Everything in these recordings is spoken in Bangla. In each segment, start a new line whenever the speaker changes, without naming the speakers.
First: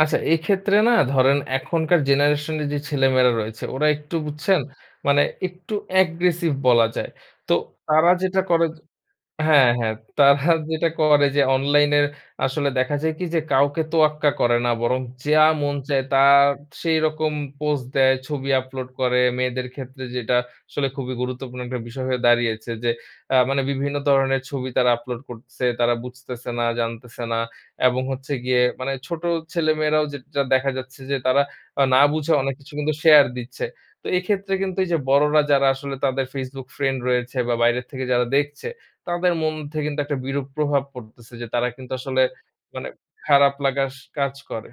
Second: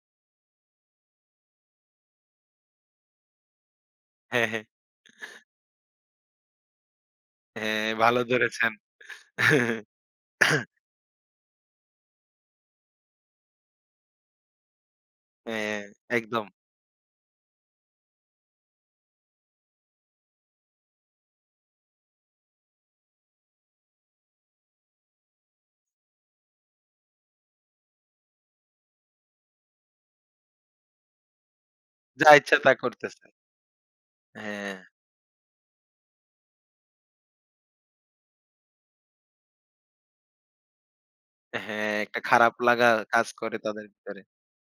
আচ্ছা এক্ষেত্রে না ধরেন এখনকার জেনারেশন এর যে ছেলে-মেয়েরা রয়েছে ওরা একটু
হ্যাঁ,
বুঝছেন?
হ্যাঁ।
মানে একটু অ্যাগ্রেসিভ বলা যায়। তো
হ্যাঁ,
তারা
ভালো
যেটা করে
ধরেছেন।
য হ্যাঁ, হ্যাঁ তারা যেটা করে যে অনলাইনের আসলে দেখা যায় কি যে কাউকে তোয়াক্কা করে না বরং যা মন
হ্যাঁ।
চায় তা
একদম।
সেইরকম পোস্ট দেয়, ছবি আপলোড করে। মেয়েদের ক্ষেত্রে যেটা আসলে খুবই গুরুত্বপূর্ণ একটা বিষয় হয়ে দাঁড়িয়েছে। যে অ্যা মানে বিভিন্ন ধরনের ছবি তারা আপলোড করছে, তারা বুঝতেছে না, জানতেছে না। এবং হচ্ছে গিয়ে মানে ছোট ছেলে-মেয়েরাও যে যেটা দেখা যাচ্ছে যে তারা আ না
যা
বুঝে অনেক
ইচ্ছা তা
কিছু কিন্তু
করতেছে।
শেয়ার দিচ্ছে। তো এক্ষেত্রে কিন্তু
হ্যাঁ।
এইযে বড়রা যারা আসলে তাদের Facebook ফ্রেন্ড রয়েছে বা বাইরে থেকে যারা দেখছে, তাদের মন থেকে কিন্তু একটা বিরূপ প্রভাব পড়তেছে যে তারা কিন্তু
হ্যাঁ, একটা
আসলে
খারাপ লাগা
মানে
কাজ
খারাপ
করে তাদের
লাগার স
ভিতরে।
কাজ করে।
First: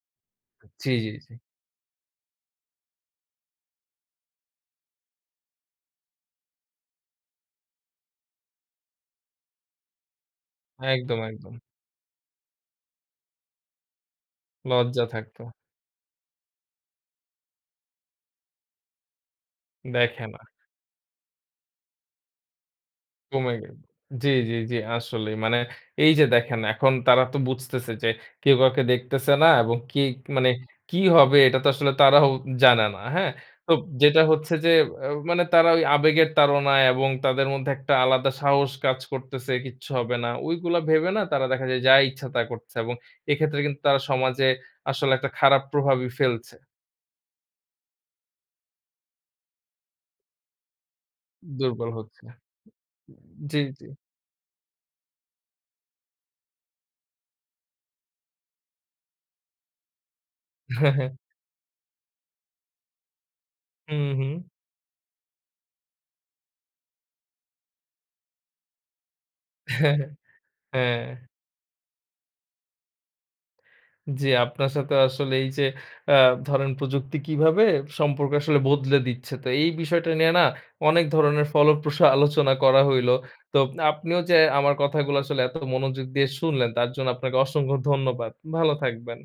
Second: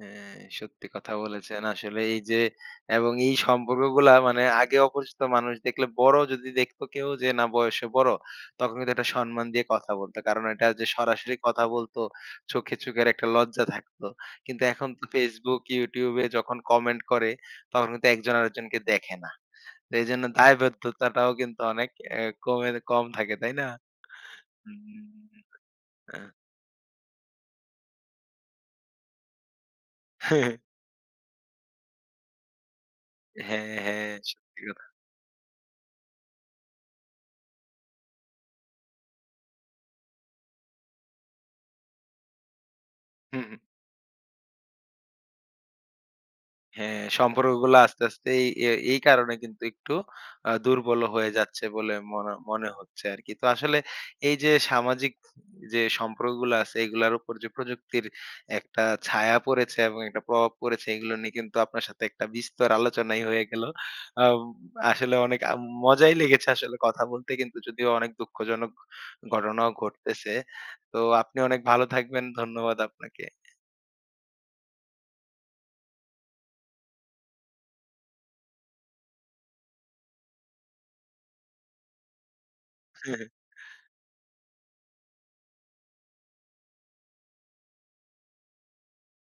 হ্যাঁ, সত্যি
জি, জি,
কথা
জি।
বলেছেন। আসলে এইযে এবং এই সম্পর্কগুলা মানে আগে অপরিচিত মানুষ দেখলে বড় যদি দেখতো কেউ যে না বয়সে বড়, তখন কিন্তু একটা সম্মান দিয়ে কথা বলতো। কারণ এটা যে
একদম,
সরাসরি
একদম।
কথা বলতো, চোখে চোখের একটা লজ্জা থাকত। কিন্তু এখন তো
লজ্জা থাকত।
Facebook, YouTube-এ যখন কমেন্ট করে, তখন কিন্তু একজন আরেকজনকে দেখে না। তো
দেখে
এজন্য
না।
দায়বদ্ধতাটাও কিন্তু অনেক এ কমের কম থাকে।
কমে
তাই না?
গেলো। জি, জি, জি,
উম
আসলেই মানে এইযে
আ
দেখেন এখন তারা তো বুঝতেছে যে কেউ কাউকে দেখতেছে না এবং কে কি মানে কি হবে এটা তো আসলে তারাও জানে না। হ্যাঁ? তো
হ্যাঁ, হ্যাঁ,
যেটা হচ্ছে
সত্যি
যে
কথা।
এও মানে তারা ওই আবেগের তাড়নায় এবং তাদের মধ্যে একটা আলাদা সাহস কাজ করতেছে কিচ্ছু হবে না। ঐগুলা ভেবে না তারা দেখা যায় যা ইচ্ছা তা করছে এবং
হুম, হুম।
এক্ষেত্রে কিন্তু তারা সমাজে আসলে একটা খারাপ প্রভাবই ফেলছে।
হ্যাঁ, সম্পর্কগুলা আস্তে, আস্তে এই এই এই কারণে কিন্তু একটু অ্যা দুর্বল হয়ে যাচ্ছে
দুর্বল
বলে
হচ্ছে।
মনে মনে হচ্ছে আরকি। তো
জি,
আসলে
জি।
এইযে সামাজিক যে সম্পর্কগুলা আছে এগুলার উপর যে প্রযুক্তির একটা ছায়া পড়েছে এবং একটা প্রভাব পড়েছে এগুলো নিয়ে কিন্তু আপনার সাথে একটা বিস্তর আলোচনাই হয়ে গেলো।
হুম, হুম।
অ্যাম আসলে অনেক আ মজাই লেগেছে আসলে কথা বলতে কিন্তু যদিও অনেক দুঃখজনক ঘটনাও ঘটতেছে। তো
হ্যাঁ।
আপনি অনেক ভালো থাকবেন। ধন্যবাদ আপনাকে।
জি আপনার সাথে আসলে এইযে অ্যা ধরেন প্রযুক্তি কিভাবে সম্পর্ক আসলে বদলে দিচ্ছে, তো এই বিষয়টা নিয়ে না অনেক ধরনের ফলপ্রসু আলোচনা করা হইল। তো আপনিও যে আমার কথাগুলো আসলে এত মনোযোগ দিয়ে শুনলেন তার জন্য আপনাকে অসংখ্য ধন্যবাদ। ভালো থাকবেন।